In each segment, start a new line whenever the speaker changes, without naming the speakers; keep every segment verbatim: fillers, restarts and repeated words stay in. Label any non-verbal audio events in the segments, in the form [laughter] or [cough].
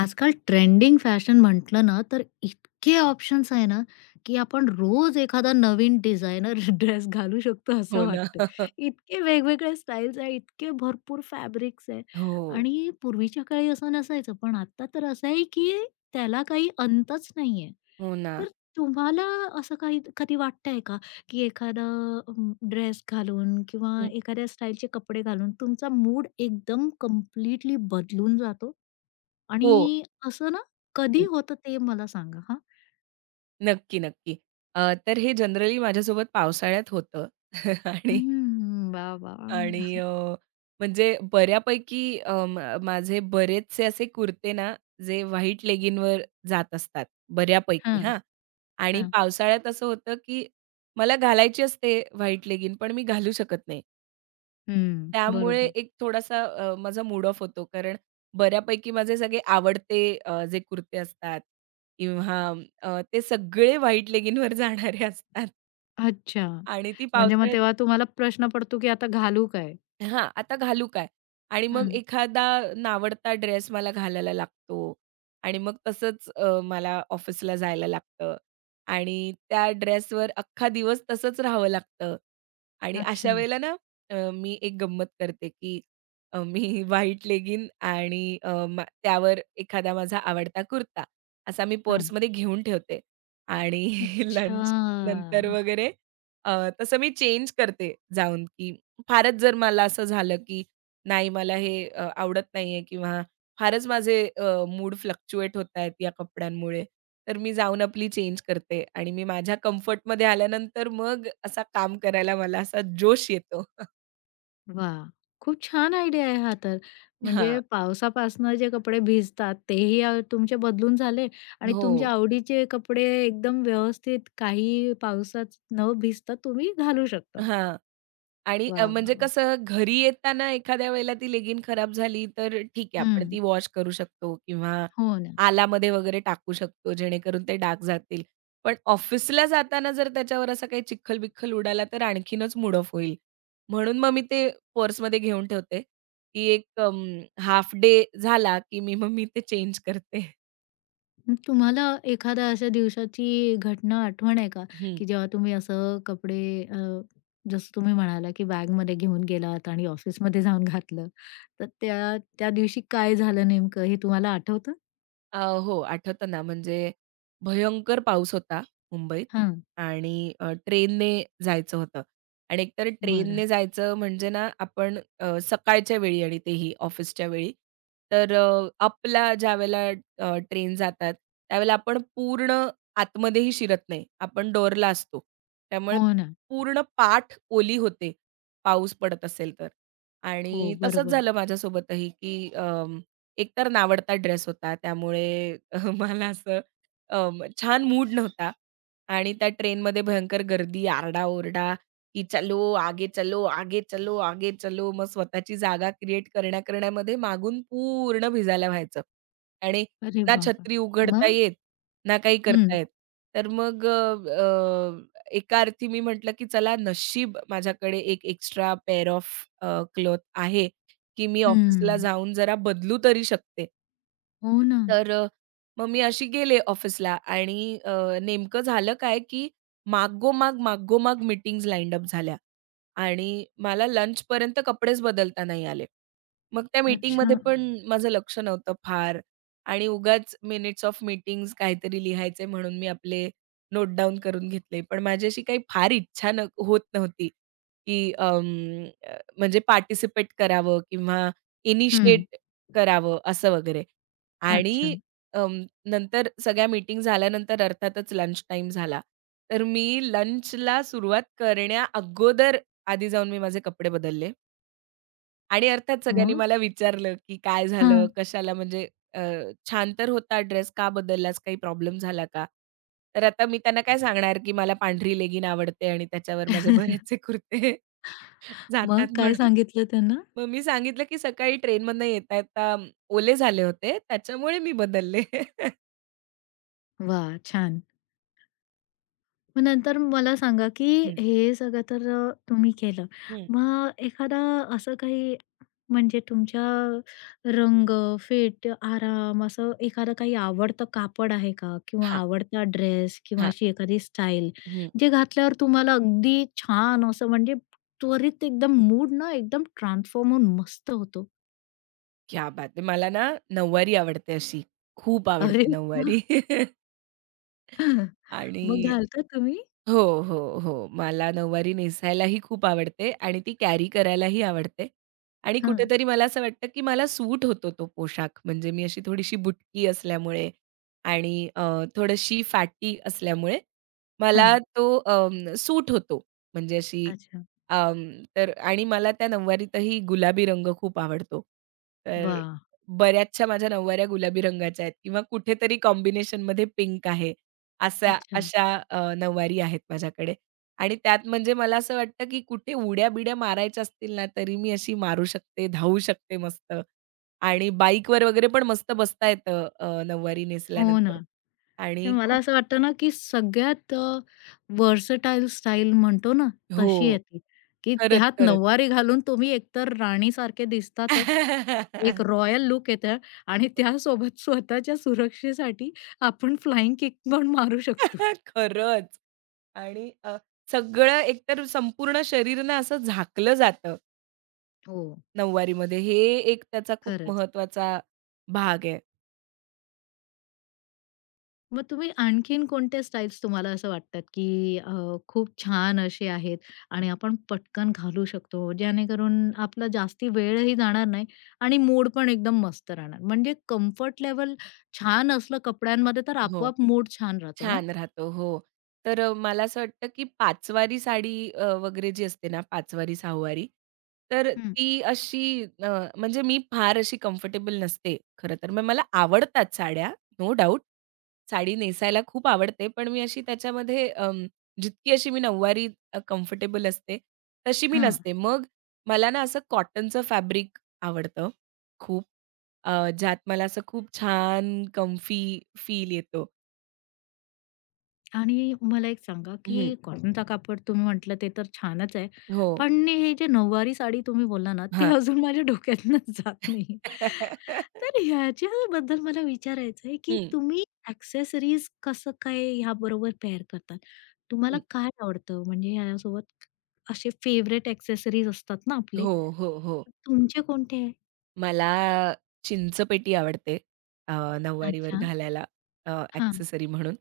आजकाल trending fashion म्हटलं ना, तर इतके ऑप्शन्स आहे ना, की आपण रोज एखादा नवीन डिझायनर [laughs] ड्रेस घालू शकतो
हो
असं वाटतं.
ना.
इतके वेगवेगळे स्टाईल्स आहे, इतके भरपूर फॅब्रिक्स आहे
हो.
आणि पूर्वीच्या काळी असं नसायचं. पण आता तर असं आहे, की त्याला काही अंतच नाहीये.
हो ना.
तर तुम्हाला असं काही कधी वाटतंय का? की एखादा अं, ड्रेस घालून किंवा
हं.
एखाद्या स्टाईलचे कपडे घालून तुमचा मूड एकदम कम्प्लीटली बदलून जातो?
हो.
आणि असं ना कधी
हं.
होतं ते मला सांगा हां?
नक्की, नक्की. अ, तर हे जनरली माझ्यासोबत पावसाळ्यात होतं [laughs] आणि
हम्म. वाह,
आणि
वाह!
अ, म्हणजे बऱ्यापैकी अ, मा माझे बरेचसे असे कुर्ते ना, जे व्हाईट लेगिंगवर जात असतात बऱ्यापैकी
हां,
हां. आणि
हां.
पावसाळ्यात असं होतं, की मला घालायची असते व्हाईट लेगिंग पण मी घालू शकत नाही.
हं,
त्यामुळे
बरोबर.
एक थोडासा अ, माझा मूड ऑफ होतो. कारण बऱ्यापैकी माझे सगळे आवडते अ, जे कुर्ते असतात किंवा अ, ते सगळे व्हाईट लेगिंगवर [laughs] जाणारे असतात
अच्छा.
आणि ती
म्हणजे मग
पावसाळ्यात
तेव्हा तुम्हाला प्रश्न पडतो की आता घालू काय?
हां, आता घालू काय? आणि मग
हं.
एखादा नावडता ड्रेस मला घालायला लागतो आणि मग तसंच अ, मला ऑफिसला जायला लागतं आणि त्या ड्रेसवर अख्खा दिवस तसंच राहावं लागतं. आणि अशा
अच्छा.
वेळेला ना अ, मी एक गंमत करते, की अ, मी [laughs] व्हाईट लेगिन आणि अ, मा त्यावर एखादा माझा आवडता कुर्ता असा मी
हां.
पर्समध्ये घेऊन ठेवते आणि [laughs]
अच्छा.
लंच नंतर वगैरे अ, तसं मी चेंज करते जाऊन, की फारच जर मला असं झालं, की नाही मला हे अ, आवडत नाहीये किंवा फारच माझे अ, मूड फ्लक्च्युएट होतायत या कपड्यांमुळे. तर मी जाऊन आपली चेंज करते आणि मी माझ्या कम्फर्टमध्ये आल्यानंतर मग असा काम करायला मला असा जोश येतो. [laughs]
वाह! खूप छान आयडिया आहे हा तर.
हां.
म्हणजे पावसापासनं जे कपडे भिजतात तेही अ, तुमचे बदलून झाले आणि
हो.
तुमच्या आवडीचे कपडे एकदम व्यवस्थित काही पावसात न भिजता तुम्ही घालू शकता.
हां. आणि अ,
वाह, वाह,
म्हणजे
वाह!
कसं घरी येताना एखाद्या वेळेला ती लेगिंग खराब झाली, तर ठीक आहे
हं.
आपण ती वॉश करू शकतो किंवा
हो ना.
आलामध्ये वगैरे टाकू शकतो जेणेकरून ते डाग जातील. पण ऑफिसला जाताना जर त्याच्यावर असा काही चिखल-बिख्खल उडाला तर आणखीनच मूड ऑफ होईल. म्हणून मग मी ते पर्समध्ये घेऊन ठेवते, की एक अं, डे झाला, की मी मग मी ते चेंज करते.
मग तुम्हाला एखाद्या अशा दिवसाची घटना आठवण आहे का, की जेव्हा तुम्ही असं कपडे अ, जसं तुम्ही म्हणाला, की बॅगमध्ये घेऊन गेलात आणि ऑफिसमध्ये जाऊन घातलं. तर त्या त्या दिवशी काय झालं नेमकं हे तुम्हाला आठवतं?
अ, हो, आठवतं ना, म्हणजे भयंकर पाऊस होता मुंबईत
हां.
आणि अ, ट्रेनने जायचं होतं आणि एकतर
बरं.
ट्रेनने जायचं म्हणजे ना, आपण अ, सकाळच्या वेळी आणि तेही ऑफिसच्या वेळी. तर अ, अपला ज्यावेळेला अ, ट्रेन जातात, त्यावेळेला आपण पूर्ण आतमध्येही शिरत नाही. आपण डोअरला असतो. त्यामुळे
हो ना.
पूर्ण पाठ ओली होते, पाऊस पडत असेल तर
हो,
आणि तसंच
बरोबर.
झालं माझ्यासोबतही, की एकतर नावडता ड्रेस होता त्यामुळे [laughs] अह, मला असं अं, छान मूड नव्हता आणि त्या ट्रेनमध्ये भयंकर गर्दी, आरडा-ओरडा, की "चलो, आगे चलो, आगे चलो, आगे चलो." मग स्वतःची जागा क्रिएट करण्या-करण्यामध्ये मागून पूर्ण भिजायला व्हायचं आणि
अरे
ना
बाबा!
छत्री उघडता
मग?
येत, ना काही
हं,
करता येत. तर मग अ, अ, एका अर्थी मी म्हटलं, की चला नशीब माझ्याकडे एक एक्स्ट्रा पेअर ऑफ क्लॉथ आहे की मी ऑफिसला
हं.
जाऊन जरा बदलू तरी शकते.
हो ना.
तर अ, मग मी अशी गेले ऑफिसला आणि अ, नेमकं झालं काय, की मागोमाग, मागोमाग मीटिंग्ज लाईन अप झाल्या आणि मला लंचपर्यंत कपडेच बदलता नाही आले. मग त्या मीटिंगमध्ये
अच्छा.
पण माझं लक्ष नव्हतं फार आणि उगाच मिनिट्स ऑफ मीटिंग्ज काहीतरी लिहायचे म्हणून मी आपले नोट डाउन करून घेतले. पण माझी अशी काही फार इच्छा न होत नव्हती, की अं, अ, म्हणजे पार्टिसिपेट करावं किंवा
हं.
इनिशिएट करावं असं वगैरे.
अच्छा.
आणि अं, नंतर सगळ्या मीटिंग झाल्यानंतर अर्थातच लंच टाइम झाला. तर मी लंचला सुरुवात करण्या अगोदर आधी जाऊन मी माझे कपडे बदलले. आणि अर्थात सगळ्यांनी मला
मग?
विचारलं, की "काय
हां.
झालं? कशाला म्हणजे अ, छान तर होता ड्रेस, का बदललास? काही प्रॉब्लेम झाला का?" तर आता मी त्यांना काय सांगणार, की मला पांढरी लेगिंग आवडते आणि त्याच्यावर माझे
[laughs]
बरेचसे कुर्ते [laughs]
मग
जातात
काय
म्हणून.
सांगितलं त्यांना?
मग मी सांगितलं, की "सकाळी ट्रेनमधनं येता-येता ओले झाले होते, त्याच्यामुळे मी बदलले." [laughs]
वाह! छान. मग नंतर मला सांगा, की
हं,
हे सगळं तर अ, तुम्ही केलं.
हं.
मग एखादा असं काही म्हणजे तुमच्या रंग, फिट, आराम असं एखादं काही आवडतं कापड आहे का? किंवा
हां,
आवडता ड्रेस किंवा
हां.
अशी एखादी स्टाईल,
हं.
जे घातल्यावर तुम्हाला अगदी छान असं म्हणजे त्वरित एकदम मूड ना एकदम ट्रान्सफॉर्म होऊन मस्त होतो.
क्या बात है! मला ना नऊवारी आवडते अशी. खूप
अरे
आवडते
वाह!
नऊवारी [laughs] आणि
मग घालता तुम्ही?
हो, हो, हो. मला नऊवारी नेसायलाही खूप आवडते आणि ती कॅरी करायलाही आवडते आणि
हं,
कुठेतरी मला असं वाटतं, की मला सूट होतो तो पोशाख. म्हणजे मी अशी थोडीशी बुटकी असल्यामुळे आणि अ, थोडीशी फॅटी असल्यामुळे मला
हां.
तो अं, सूट होतो. म्हणजे अशी
अच्छा.
अं, तर आणि मला त्या नऊवारीतही गुलाबी रंग खूप आवडतो. तर
वाह!
बऱ्याचशा माझ्या नऊवाऱ्या गुलाबी रंगाच्या आहेत किंवा कुठेतरी कॉम्बिनेशनमध्ये पिंक आहे. अशा
अच्छा.
अशा अ, नऊवारी आहेत माझ्याकडे आणि त्यात म्हणजे मला असं वाटतं, की कुठे उड्या-बिड्या मारायच्या असतील ना, तरी मी अशी मारू शकते, धावू शकते मस्त आणि बाईकवर वगैरे पण मस्त बसता येतं अ, नऊवारी
हो ना.
नेसल्यानंतर
म्हणजे
आणि
मला
खूप
असं वाटतं ना, की सगळ्यात अ, व्हर्सटाईल स्टाईल म्हणतो ना, तशी
हो.
आहे ती, की
खरंच,
त्यात
खरंच.
नऊवारी घालून तुम्ही एकतर राणीसारखे दिसतातच. एक
[laughs]
रॉयल लूक येतं आणि
हो.
त्यासोबत स्वतःच्या सुरक्षेसाठी आपण फ्लाइंग किक पण मारू शकतो.
[laughs] खरंच आणि अ, सगळं एकतर संपूर्ण शरीर ना असं झाकलं जातं
हो,
नऊवारीमध्ये. हे एक त्याचा खूप
खरंच.
महत्त्वाचा भाग आहे.
मग तुम्ही आणखीन कोणत्या स्टाईल्स तुम्हाला असं वाटतात, की अ, खूप छान असे आहेत आणि आपण पटकन घालू शकतो, जेणेकरून आपला जास्ती वेळही जाणार नाही आणि मूड पण एकदम मस्त राहणार. म्हणजे कम्फर्ट लेवल छान असलं कपड्यांमध्ये, तर
हो.
आपोआप मूड छान राहतो ना?
छान राहतो. हो. तर अ, मला असं वाटतं, की पाचवारी साडी अ, वगैरे जी असते ना, पाचवारी, सहावारी, तर
हं.
ती अशी अ, म्हणजे मी फार अशी कम्फर्टेबल नसते खरं तर. मग मला आवडतात साड्या, नो डाउट. साडी नेसायला खूप आवडते, पण मी अशी त्याच्यामध्ये अं, जितकी अशी मी नऊवारी कम्फर्टेबल असते, तशी मी
हां.
नसते. मग मला ना असं कॉटनचं फॅब्रिक आवडतं खूप. अ, ज्यात मला असं खूप छान, कम्फी फील येतो.
आणि मला एक सांगा, की कॉटनचा कापड तुम्ही म्हटलं ते तर छानच आहे.
हो.
पण हे जे नऊवारी साडी तुम्ही बोलला ना, ते
हां.
अजून माझ्या डोक्यातनं [laughs] जात नाहीये.
[laughs]
तर ह्याच्याबद्दल मला विचारायचं आहे, की
हं,
तुम्ही एक्सेसरीज कसं काय ह्याबरोबर पेअर करतात? तुम्हाला
हं.
काय आवडतं? म्हणजे ह्यासोबत असे फेव्हरेट एक्सेसरीज असतात ना आपले,
हो, हो, हो.
तुमचे कोणते आहे?
मला चिंचपेटी आवडते अ, नऊवारीवर
अच्छा.
घालायला अ,
हां.
ॲक्सेसरी म्हणून.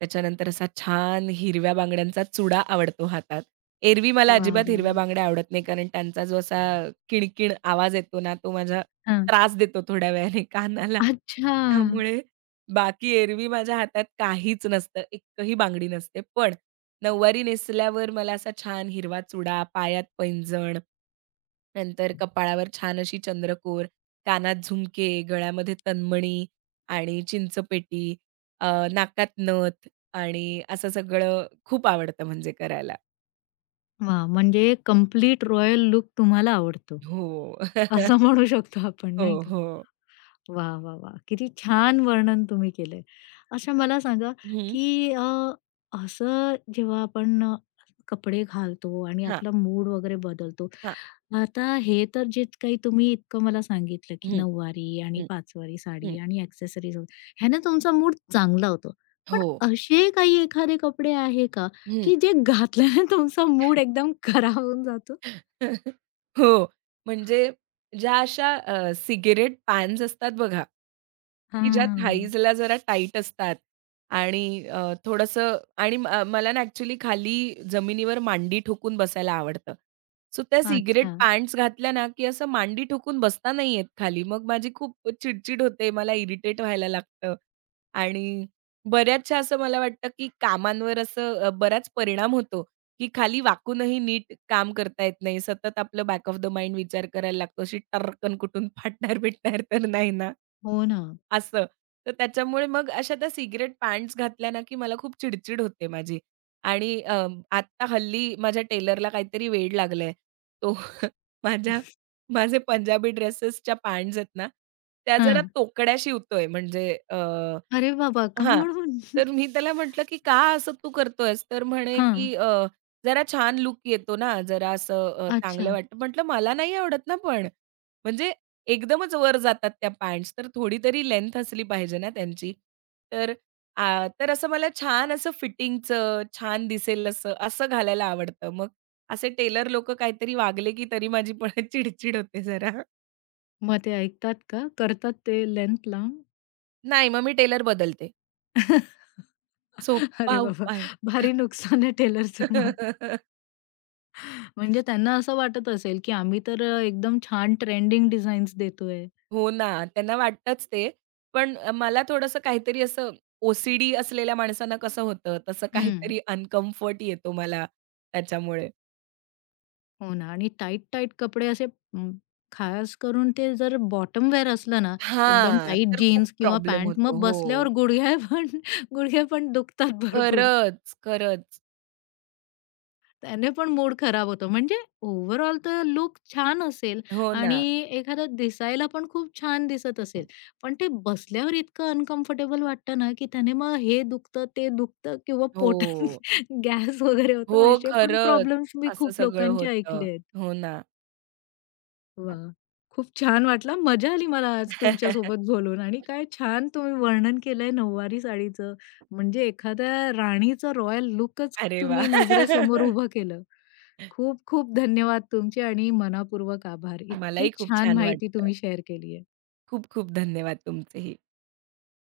त्याच्यानंतर असा छान हिरव्या बांगड्यांचा चुडा आवडतो हातात. एरवी मला
वाह,
अजिबात
वाह,
हिरव्या
वाह!
बांगड्या आवडत नाही, कारण त्यांचा जो असा किणकिण आवाज येतो ना, तो माझा
हां.
त्रास देतो थोड्या वेळाने कानाला.
अच्छा.
त्यामुळे बाकी एरवी माझ्या हातात काहीच नसतं, एकही बांगडी नसते. पण नऊवारी नेसल्यावर मला असा छान हिरवा चुडा, पायात पैंजण, नंतर कपाळावर छान अशी चंद्रकोर, कानात झुमके, गळ्यामध्ये तन्मणी आणि चिंचपेटी, अ, नाकात नथ आणि असं सगळं खूप आवडतं म्हणजे करायला.
वाह! म्हणजे कंप्लीट रॉयल लुक तुम्हाला आवडतो,
हो. [laughs]
असं म्हणू शकतो आपण
हो,
नाही
हो.
वा, वा, वा, किती छान वर्णन तुम्ही केलंय. अच्छा मला सांगा,
हं.
की अ, असं जेव्हा आपण अ, कपडे घालतो आणि
हां,
आपला मूड वगैरे बदलतो.
हां.
आता हे तर जे काही तुम्ही इतकं मला सांगितलं, की
हं,
नऊवारी आणि
हं,
पाचवारी साडी
हं.
आणि एक्सेसरीज ह्याने तुमचा मूड चांगला होतो. पण
हो.
असे काही एखादे कपडे आहे का, की जे घातल्याने तुमचा मूड एकदम खराब होऊन जातो?
[laughs] हो, म्हणजे ज्या अशा अ, सिगारेट पॅन्स असतात बघा, की ज्या
हां.
थाईजला जरा टाईट असतात आणि अ, थोडंसं आणि म अ, मला ना ॲक्चुअली खाली जमिनीवर मांडी ठोकून बसायला आवडतं. सो त्या सिगारेट
अच्छा.
पॅन्ट्स घातल्या ना, की असं मांडी ठोकून बसता नाही येत खाली. मग माझी खूप चिड होते, मला इरिटेट व्हायला लागतं आणि बऱ्याचशा असं मला वाटतं, की कामांवर असं अ, बराच परिणाम होतो. की खाली वाकूनही नीट काम करता येत नाही. सतत आपलं बॅक ऑफ द माइंड विचार करायला लागतो. अशी टर्रकन कुठून [laughs] फाटणार-बिटणार तर नाही ना,
हो ना.
असं. तर त्याच्यामुळे मग अशा त्या सिगारेट पॅन्ट्स घातल्या ना, की मला खूप चिडचिड होते माझी. आणि अ, आत्ता हल्ली माझ्या टेलरला काहीतरी वेड लागलंय. तो [laughs] माझ्या माझे पंजाबी ड्रेसेसच्या पॅन्ट्स आहेत ना, त्या जरा
हां.
तोकड्या शिवतोय म्हणजे
अरे बाबा! का
हां.
म्हणून?
तर मी त्याला म्हटलं, की "का असं तू करतोयस?" तर म्हणे,
हां.
की "अ, जरा छान लूक येतो ना, जरा असं अ, चांगलं
अच्छा.
वाटतं." म्हटलं, "मला नाही आवडत ना पण. म्हणजे एकदमच वर जातात त्या पँट्स, तर थोडी तरी लेंथ असली पाहिजे ना त्यांची." तर आ, तर असं मला छान असं फिटिंगचं, छान दिसेल असं, असं घालायला आवडतं. मग असे टेलर लोकं काहीतरी वागले, की तरी माझी पण [laughs] चिडचिड होते जरा.
मग ते ऐकतात का? करतात ते लेन्थ लांब?
नाही, मग मी टेलर बदलते.
[laughs]
सोपा
अरे बाबा!
उपाय.
भारी नुकसान आहे टेलरचं मग.
[laughs]
म्हणजे त्यांना असं वाटत असेल, की आम्ही तर अ, एकदम छान ट्रेंडिंग डिझाईन्स देतोय.
हो ना, त्यांना वाटतंच ते. पण अ, मला थोडंसं काहीतरी असं ओ सी डी असलेल्या माणसांना कसं होतं, तसं
हं.
काहीतरी अनकम्फर्ट येतो मला त्याच्यामुळे.
हो ना. आणि टाईट-टाईट कपडे असे अं, खास करून ते जर बॉटम वेअर असलं ना, एकदम
हां,
टाईट
तर खूप
जीन्स किंवा
प्रॉब्लेम
पॅन्ट
होतो.
मग
हो.
बसल्यावर गुडघे पण [laughs] गुडघे पण दुखतात भरपूर.
खरंच, खरंच.
त्याने पण मूड खराब होतो. म्हणजे ओव्हरऑल तर लुक छान असेल
हो ना.
आणि एखादा दिसायला पण खूप छान दिसत असेल. पण ते बसल्यावर इतकं अनकम्फर्टेबल वाटतं ना, की त्याने मग हे दुखतं, ते दुखतं किंवा पोटात
हो.
[laughs] गॅस वगैरे होतो.
हो,
असे पण
खरंच.
प्रॉब्लेम्स मी
असं
खूप
सगळं
लोकांचे
होतं.
ऐकले आहेत.
हो ना.
वाह! खूप छान वाटलं मजा आली मला आज तुमच्यासोबत
[laughs]
बोलून आणि काय छान तुम्ही वर्णन केलंय नऊवारी साडीचं. म्हणजे एखाद्या राणीचं रॉयल लूकच
अरे
तुम्ही
वाह!
नजरेसमोर
[laughs]
उभं केलं. खूप खूप धन्यवाद तुमचे आणि मनःपूर्वक आभार. इतकी
मलाही खूप
छान
छान
माहिती
वाटलं.
तुम्ही शेअर केली आहे.
खूप खूप धन्यवाद तुमचेही.